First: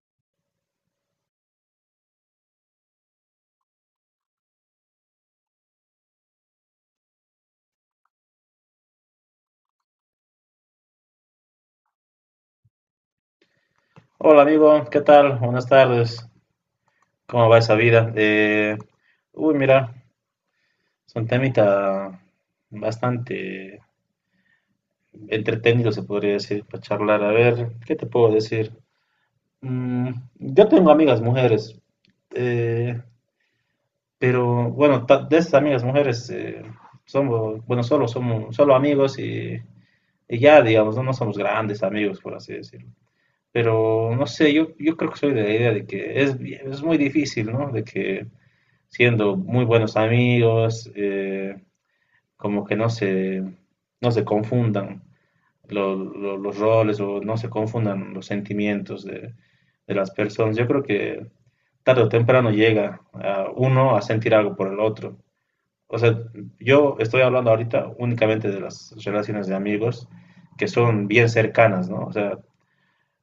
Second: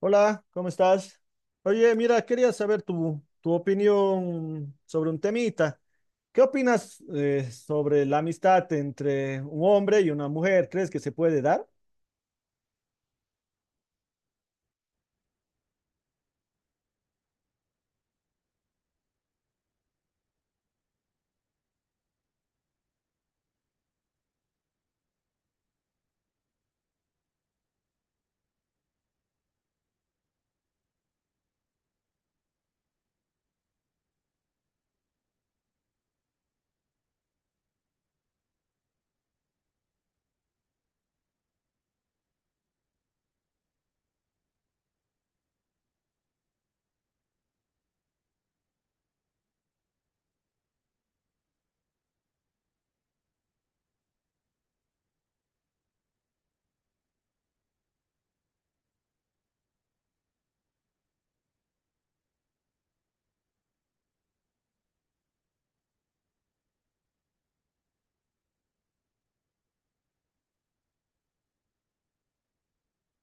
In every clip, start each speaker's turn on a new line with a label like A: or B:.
A: Hola, ¿cómo estás? Oye, mira, quería saber tu opinión sobre un temita. ¿Qué opinas sobre la amistad entre un hombre y una mujer? ¿Crees que se puede dar?
B: Hola amigo, ¿qué tal? Buenas tardes. ¿Cómo va esa vida? Uy, mira, es un temita bastante entretenido, se podría decir, para charlar. A ver, ¿qué te puedo decir? Mm, yo tengo amigas mujeres, eh, pero bueno, de esas amigas mujeres somos, bueno, solo somos, solo amigos y, ya, digamos, no, no somos grandes amigos, por así decirlo. Pero no sé, yo creo que soy de la idea de que es muy difícil, ¿no? De que siendo muy buenos amigos, como que no se, no se confundan los roles o no se confundan los sentimientos de las personas. Yo creo que tarde o temprano llega a uno a sentir algo por el otro. O sea, yo estoy hablando ahorita únicamente de las relaciones de amigos que son bien cercanas, ¿no? O sea,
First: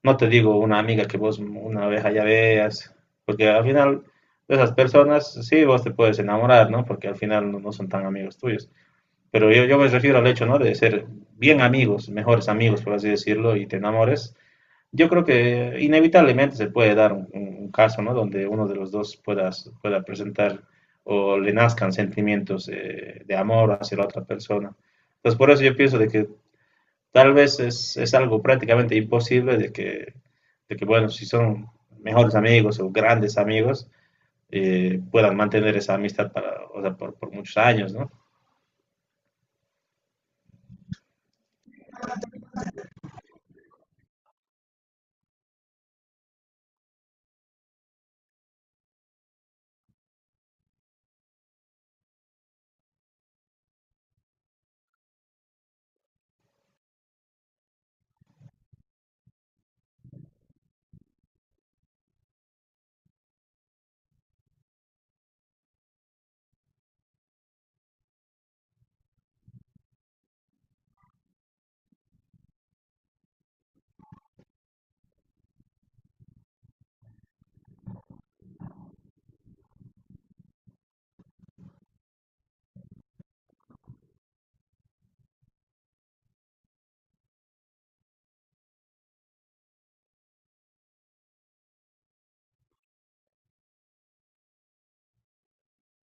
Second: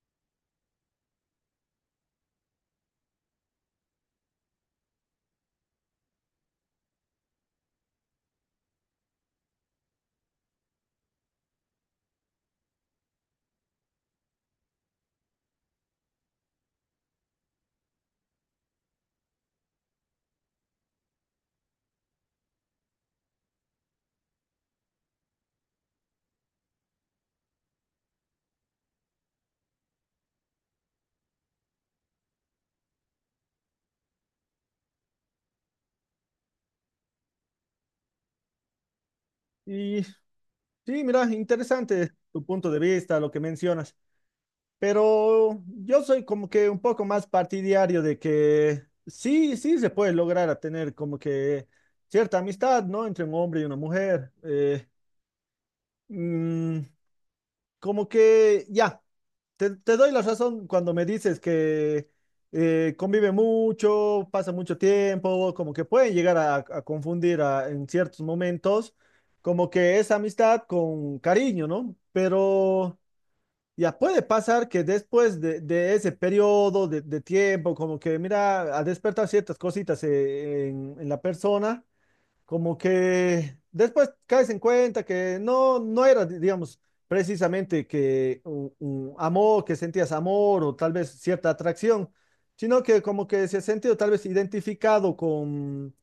B: no te digo una amiga que vos una vez allá veas, porque al final de esas personas sí vos te puedes enamorar, ¿no? Porque al final no, no son tan amigos tuyos. Pero yo me refiero al hecho, ¿no? De ser bien amigos, mejores amigos, por así decirlo, y te enamores. Yo creo que inevitablemente se puede dar un caso, ¿no? Donde uno de los dos pueda presentar o le nazcan sentimientos de amor hacia la otra persona. Entonces, por eso yo pienso de que tal vez es algo prácticamente imposible de que, bueno, si son mejores amigos o grandes amigos, puedan mantener esa amistad para, o sea, por muchos años, ¿no?
A: Y sí, mira, interesante tu punto de vista, lo que mencionas, pero yo soy como que un poco más partidario de que sí se puede lograr a tener como que cierta amistad, ¿no? Entre un hombre y una mujer. Mm, Como que ya. Te doy la razón cuando me dices que convive mucho, pasa mucho tiempo, como que pueden llegar a confundir en ciertos momentos, como que es amistad con cariño, ¿no? Pero ya puede pasar que después de ese periodo de tiempo, como que mira, a despertar ciertas cositas en la persona, como que después caes en cuenta que no, no era, digamos, precisamente que un amor, que sentías amor o tal vez cierta atracción, sino que como que se ha sentido tal vez identificado con,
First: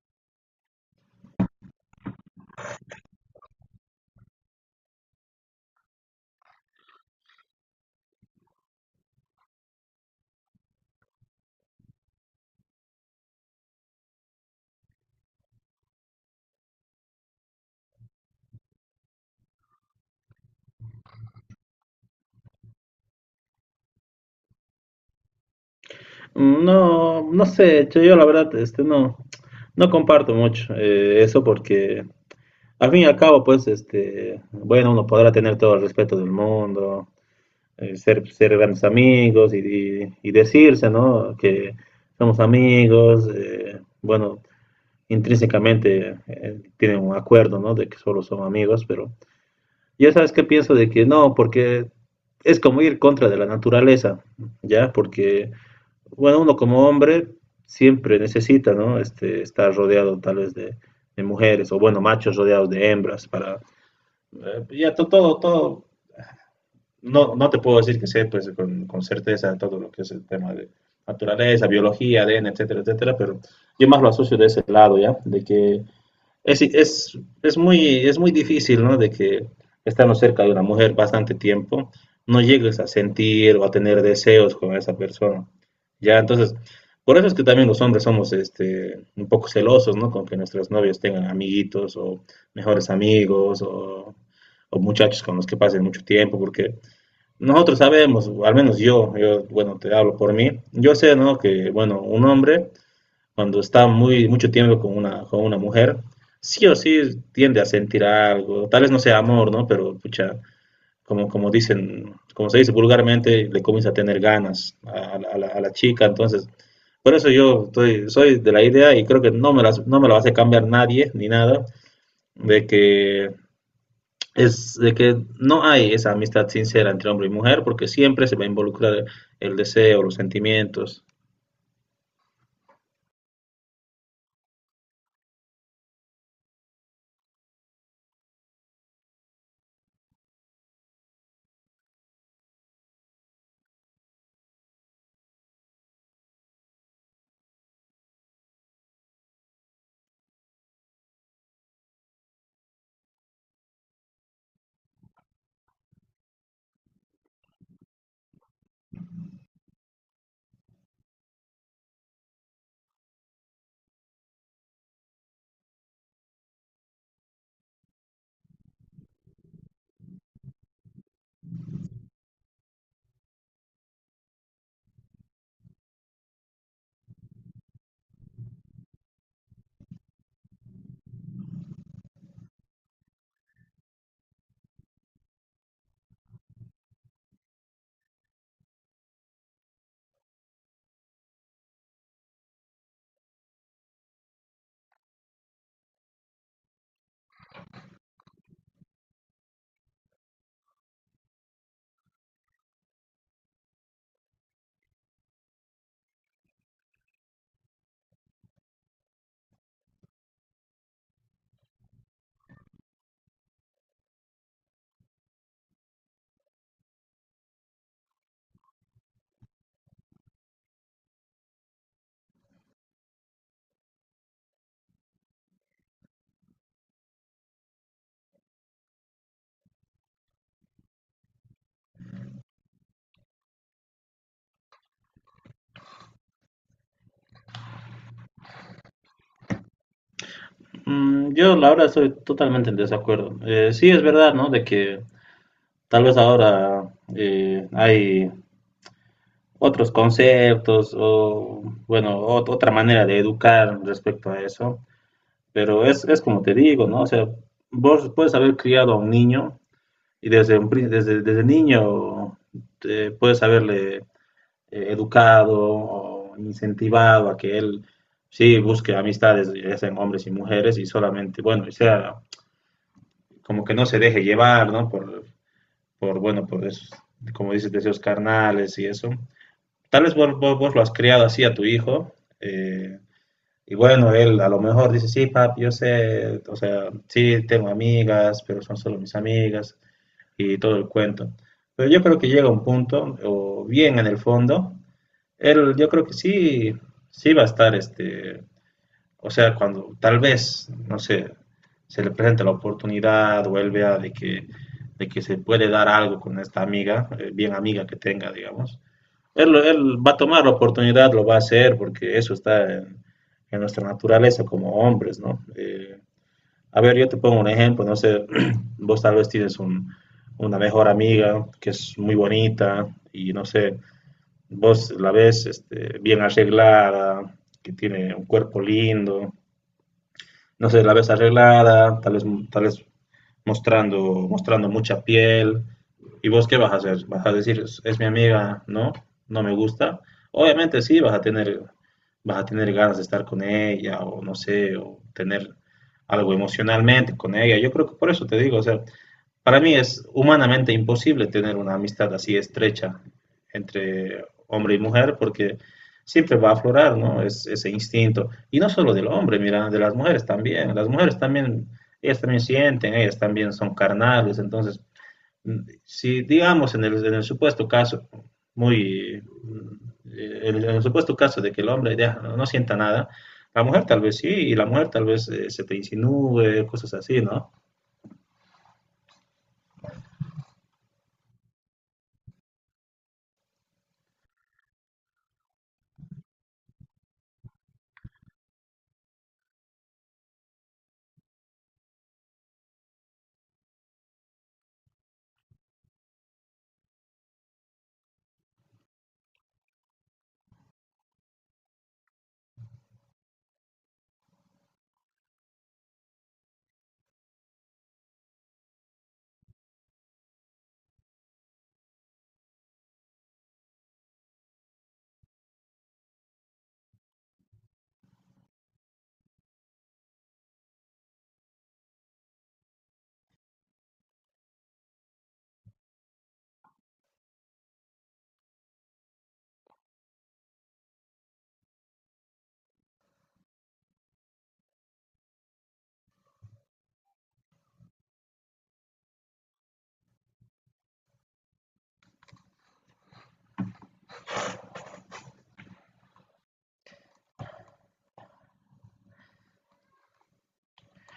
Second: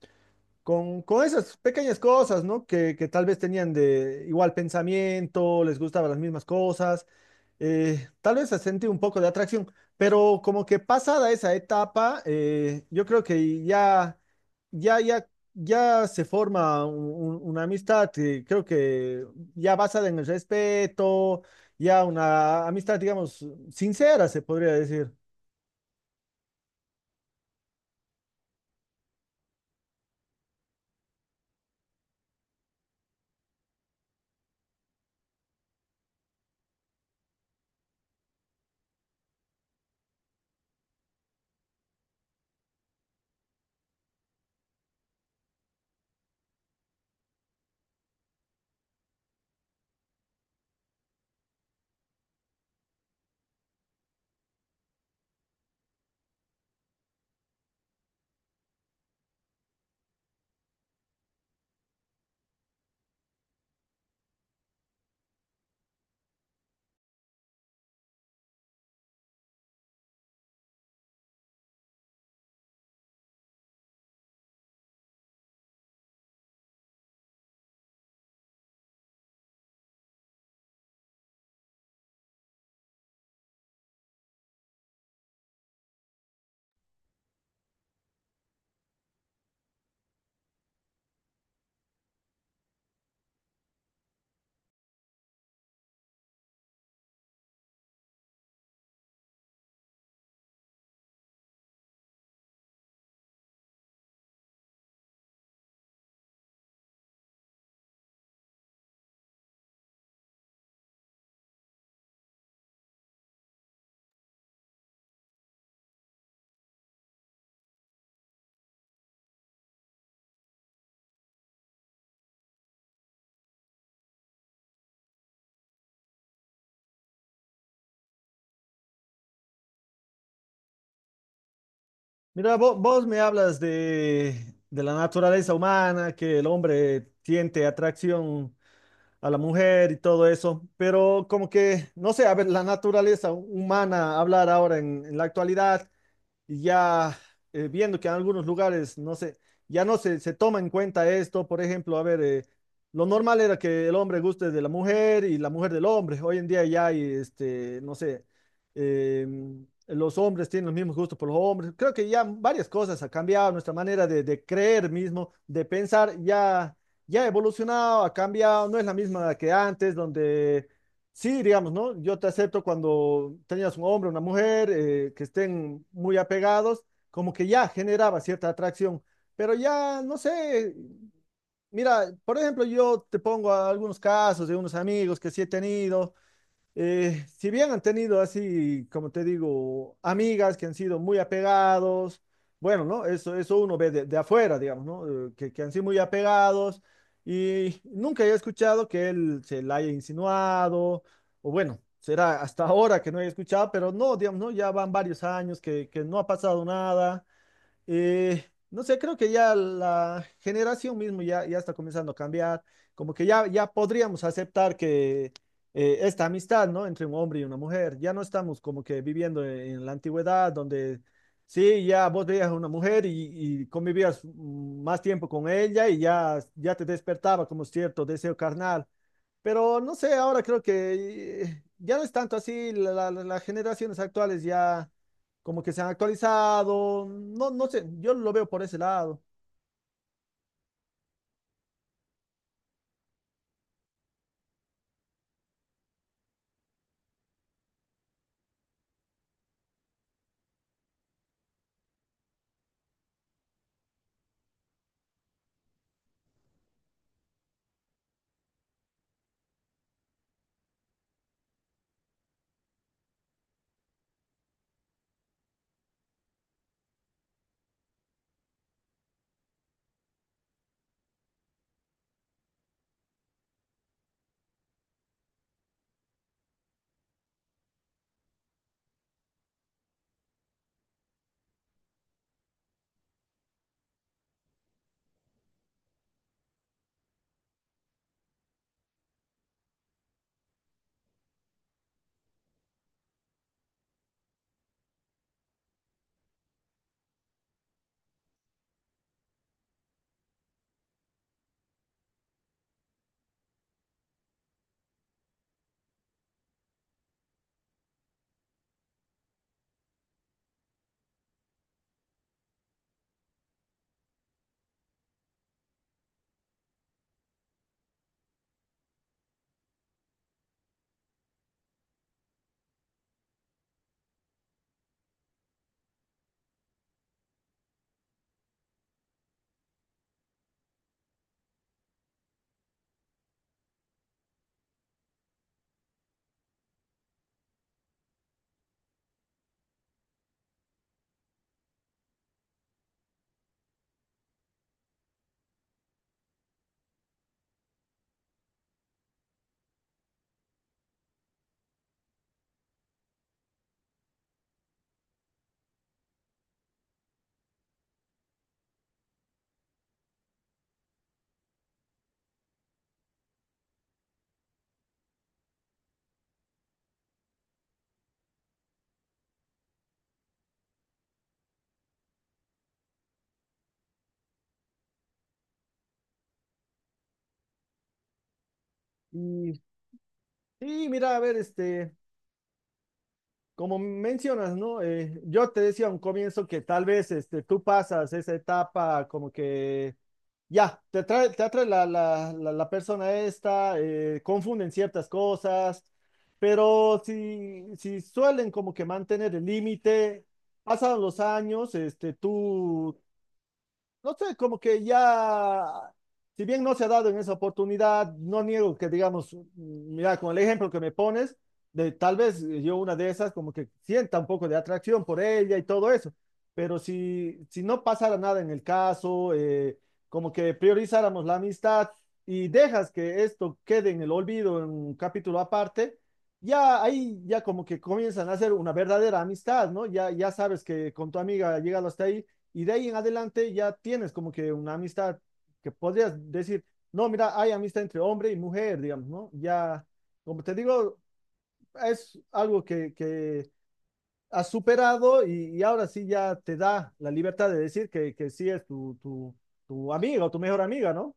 A: con, con esas pequeñas cosas, ¿no? Que tal vez tenían de igual pensamiento, les gustaban las mismas cosas, tal vez se sentido un poco de atracción, pero como que pasada esa etapa, yo creo que ya, ya, ya se forma una amistad, creo que ya basada en el respeto, ya una amistad, digamos, sincera, se podría decir.
B: No, no sé, yo la verdad este, no, no comparto mucho eso porque al fin y al cabo, pues, este, bueno, uno podrá tener todo el respeto del mundo, ser, ser grandes amigos y, y decirse, ¿no? Que somos amigos, bueno, intrínsecamente tienen un acuerdo, ¿no? De que solo son amigos, pero ya sabes que pienso de que no, porque es como ir contra de la naturaleza, ¿ya? Porque, bueno, uno como hombre siempre necesita, ¿no? Este, estar rodeado tal vez de mujeres o, bueno, machos rodeados de hembras para... ya todo, todo, no, no te puedo decir que sé, pues, con certeza todo lo que es el tema de naturaleza, biología, ADN, etcétera, etcétera, pero yo más lo asocio de ese lado, ¿ya? De que es, es, es muy difícil, ¿no? De que estando cerca de una mujer bastante tiempo, no llegues a sentir o a tener deseos con esa persona. Ya, entonces, por eso es que también los hombres somos este, un poco celosos, ¿no? Con que nuestras novias tengan amiguitos o mejores amigos o muchachos con los que pasen mucho tiempo, porque nosotros sabemos, o al menos yo, bueno, te hablo por mí, yo sé, ¿no? Que, bueno, un hombre cuando está muy, mucho tiempo con con una mujer, sí o sí tiende a sentir algo, tal vez no sea amor, ¿no? Pero, pucha, como, como dicen, como se dice vulgarmente, le comienza a tener ganas a, la, a la chica, entonces, por eso yo estoy, soy de la idea y creo que no me lo va a hacer cambiar nadie, ni nada, de que es, de que no hay esa amistad sincera entre hombre y mujer, porque siempre se va a involucrar el deseo, los sentimientos.
A: Mira, vos, me hablas de la naturaleza humana, que el hombre siente atracción a la mujer y todo eso, pero como que, no sé, a ver, la naturaleza humana, hablar ahora en la actualidad. Y ya viendo que en algunos lugares, no sé, ya no se toma en cuenta esto, por ejemplo, a ver, lo normal era que el hombre guste de la mujer y la mujer del hombre, hoy en día ya hay, este, no sé, eh, los hombres tienen los mismos gustos por los hombres, creo que ya varias cosas han cambiado, nuestra manera de creer mismo, de pensar, ya ha evolucionado, ha cambiado, no es la misma que antes, donde... Sí, digamos, ¿no? Yo te acepto cuando tenías un hombre, una mujer, que estén muy apegados, como que ya generaba cierta atracción, pero ya, no sé, mira, por ejemplo, yo te pongo a algunos casos de unos amigos que sí he tenido, si bien han tenido así, como te digo, amigas que han sido muy apegados, bueno, ¿no? Eso uno ve de afuera, digamos, ¿no? Que han sido muy apegados y nunca he escuchado que él se la haya insinuado, o bueno, será hasta ahora que no he escuchado, pero no, digamos, ¿no? Ya van varios años que no ha pasado nada. No sé, creo que ya la generación mismo ya está comenzando a cambiar, como que ya podríamos aceptar que esta amistad, ¿no? Entre un hombre y una mujer, ya no estamos como que viviendo en la antigüedad donde sí, ya vos veías a una mujer y convivías más tiempo con ella y ya te despertaba como cierto deseo carnal. Pero no sé, ahora creo que ya no es tanto así, las generaciones actuales ya como que se han actualizado, no, no sé, yo lo veo por ese lado.
B: Yo, la verdad, estoy totalmente en desacuerdo. Sí, es verdad, ¿no? De que tal vez ahora hay otros conceptos o, bueno, otra manera de educar respecto a eso. Pero es como te digo, ¿no? O sea, vos puedes haber criado a un niño y desde, desde, desde niño puedes haberle educado o incentivado a que él sí busque amistades, ya sean hombres y mujeres, y solamente, bueno, y sea como que no se deje llevar, ¿no? Por bueno, por esos, como dices, deseos carnales y eso. Tal vez vos lo has criado así a tu hijo, eh, y bueno, él a lo mejor dice, sí, papi, yo sé, o sea, sí, tengo amigas, pero son solo mis amigas y todo el cuento. Pero yo creo que llega un punto, o bien en el fondo, él yo creo que sí, sí va a estar este, o sea, cuando tal vez, no sé, se le presente la oportunidad o él vea de que se puede dar algo con esta amiga, bien amiga que tenga, digamos, él, él va a tomar la oportunidad, lo va a hacer, porque eso está en nuestra naturaleza como hombres, ¿no? A ver, yo te pongo un ejemplo, no sé, vos tal vez tienes una mejor amiga que es muy bonita y no sé, vos la ves este, bien arreglada, que tiene un cuerpo lindo, no sé, la ves arreglada, tal vez mostrando, mostrando mucha piel. ¿Y vos qué vas a hacer? ¿Vas a decir, es mi amiga, no? ¿No me gusta? Obviamente sí, vas a tener ganas de estar con ella o no sé, o tener algo emocionalmente con ella. Yo creo que por eso te digo, o sea, para mí es humanamente imposible tener una amistad así estrecha entre hombre y mujer porque siempre va a aflorar, ¿no? Es, ese instinto. Y no solo del hombre, mira, de las mujeres también. Las mujeres también, ellas también sienten, ellas también son carnales. Entonces, si digamos en el supuesto caso, muy, en el supuesto caso de que el hombre ya no sienta nada, la mujer tal vez sí, y la mujer tal vez se te insinúe, cosas así, ¿no?
A: Y, y mira, a ver, este, como mencionas, ¿no? Yo te decía a un comienzo que tal vez este, tú pasas esa etapa como que ya, te atrae la, la persona esta, confunden ciertas cosas, pero si, si suelen como que mantener el límite, pasan los años, este, tú no sé, como que ya, si bien no se ha dado en esa oportunidad, no niego que digamos, mm, mira, con el ejemplo que me pones, de tal vez yo una de esas como que sienta un poco de atracción por ella y todo eso, pero si, si no pasara nada en el caso, como que priorizáramos la amistad y dejas que esto quede en el olvido en un capítulo aparte, ya ahí ya como que comienzan a hacer una verdadera amistad, ¿no? Ya, ya sabes que con tu amiga llegado hasta ahí y de ahí en adelante ya tienes como que una amistad que podrías decir, no, mira, hay amistad entre hombre y mujer, digamos, ¿no? Ya, como te digo, es algo que has superado y ahora sí ya te da la libertad de decir que sí es tu amiga o tu mejor amiga, ¿no?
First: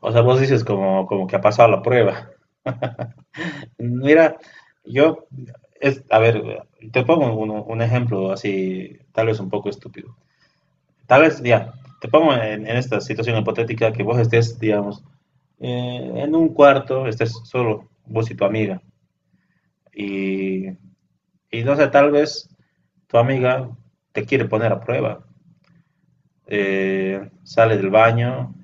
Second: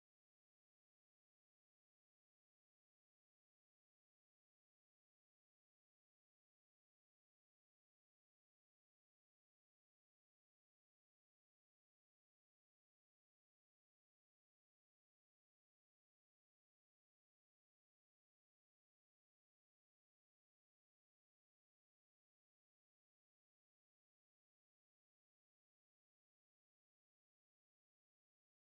B: O sea, vos dices como, como que ha pasado la prueba. Mira, yo, es, a ver, te pongo un ejemplo así, tal vez un poco estúpido. Tal vez, ya, te pongo en esta situación hipotética que vos estés, digamos, en un cuarto, estés solo, vos y tu amiga, y, y no sé, tal vez tu amiga te quiere poner a prueba. Sale del baño,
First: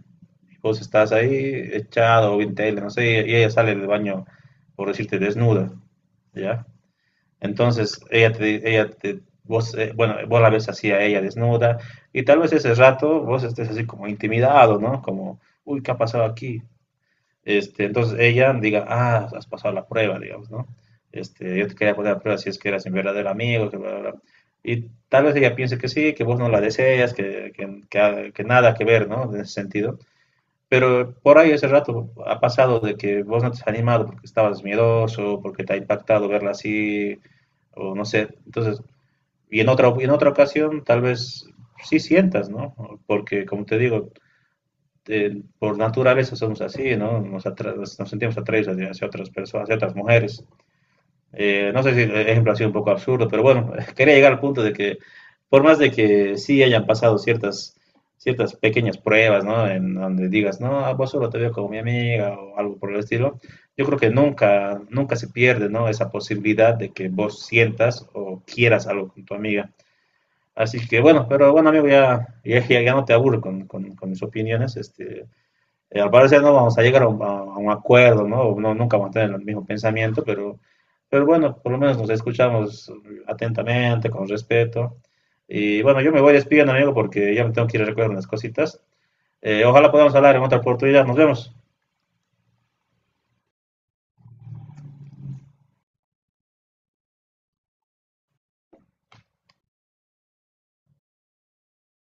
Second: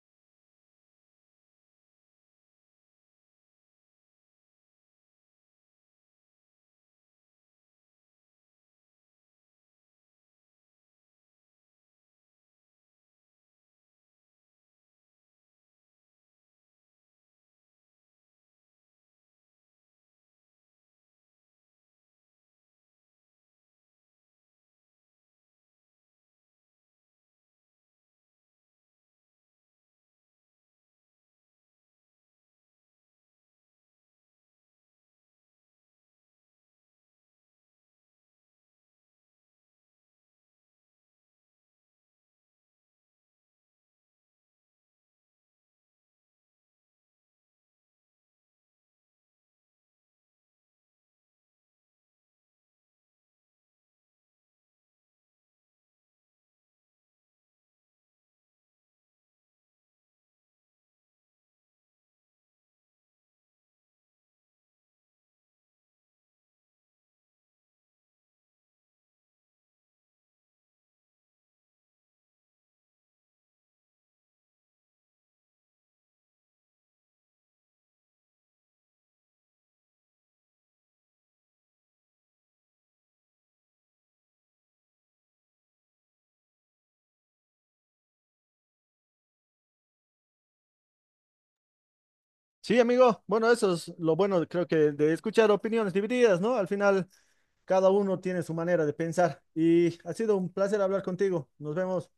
B: vos estás ahí echado o en tele, no sé, y ella sale del baño, por decirte, desnuda, ¿ya? Entonces, bueno, vos la ves así a ella desnuda, y tal vez ese rato vos estés así como intimidado, ¿no? Como, uy, ¿qué ha pasado aquí? Este, entonces ella diga, ah, has pasado la prueba, digamos, ¿no? Este, yo te quería poner a prueba si es que eras un verdadero amigo, que bla, bla, bla. Y tal vez ella piense que sí, que vos no la deseas, que, que nada que ver, ¿no? En ese sentido. Pero por ahí ese rato ha pasado de que vos no te has animado porque estabas miedoso, porque te ha impactado verla así, o no sé. Entonces, y en otra ocasión tal vez sí sientas, ¿no? Porque, como te digo, por naturaleza somos así, ¿no? Nos, atra nos sentimos atraídos hacia, hacia otras personas, hacia otras mujeres. No sé si el ejemplo ha sido un poco absurdo, pero bueno, quería llegar al punto de que, por más de que sí hayan pasado ciertas, ciertas pequeñas pruebas, ¿no? En donde digas, no, a vos solo te veo como mi amiga o algo por el estilo, yo creo que nunca, nunca se pierde, ¿no? Esa posibilidad de que vos sientas o quieras algo con tu amiga. Así que bueno, pero bueno, amigo, ya no te aburro con mis opiniones. Este, al parecer no vamos a llegar a a un acuerdo, ¿no? No, nunca vamos a tener el mismo pensamiento, pero bueno, por lo menos nos escuchamos atentamente, con respeto. Y bueno, yo me voy despidiendo, amigo, porque ya me tengo que ir a recoger unas cositas. Ojalá podamos hablar en otra oportunidad. Nos vemos.
A: Sí, amigo, bueno, eso es lo bueno, creo que de escuchar opiniones divididas, ¿no? Al final, cada uno tiene su manera de pensar y ha sido un placer hablar contigo. Nos vemos.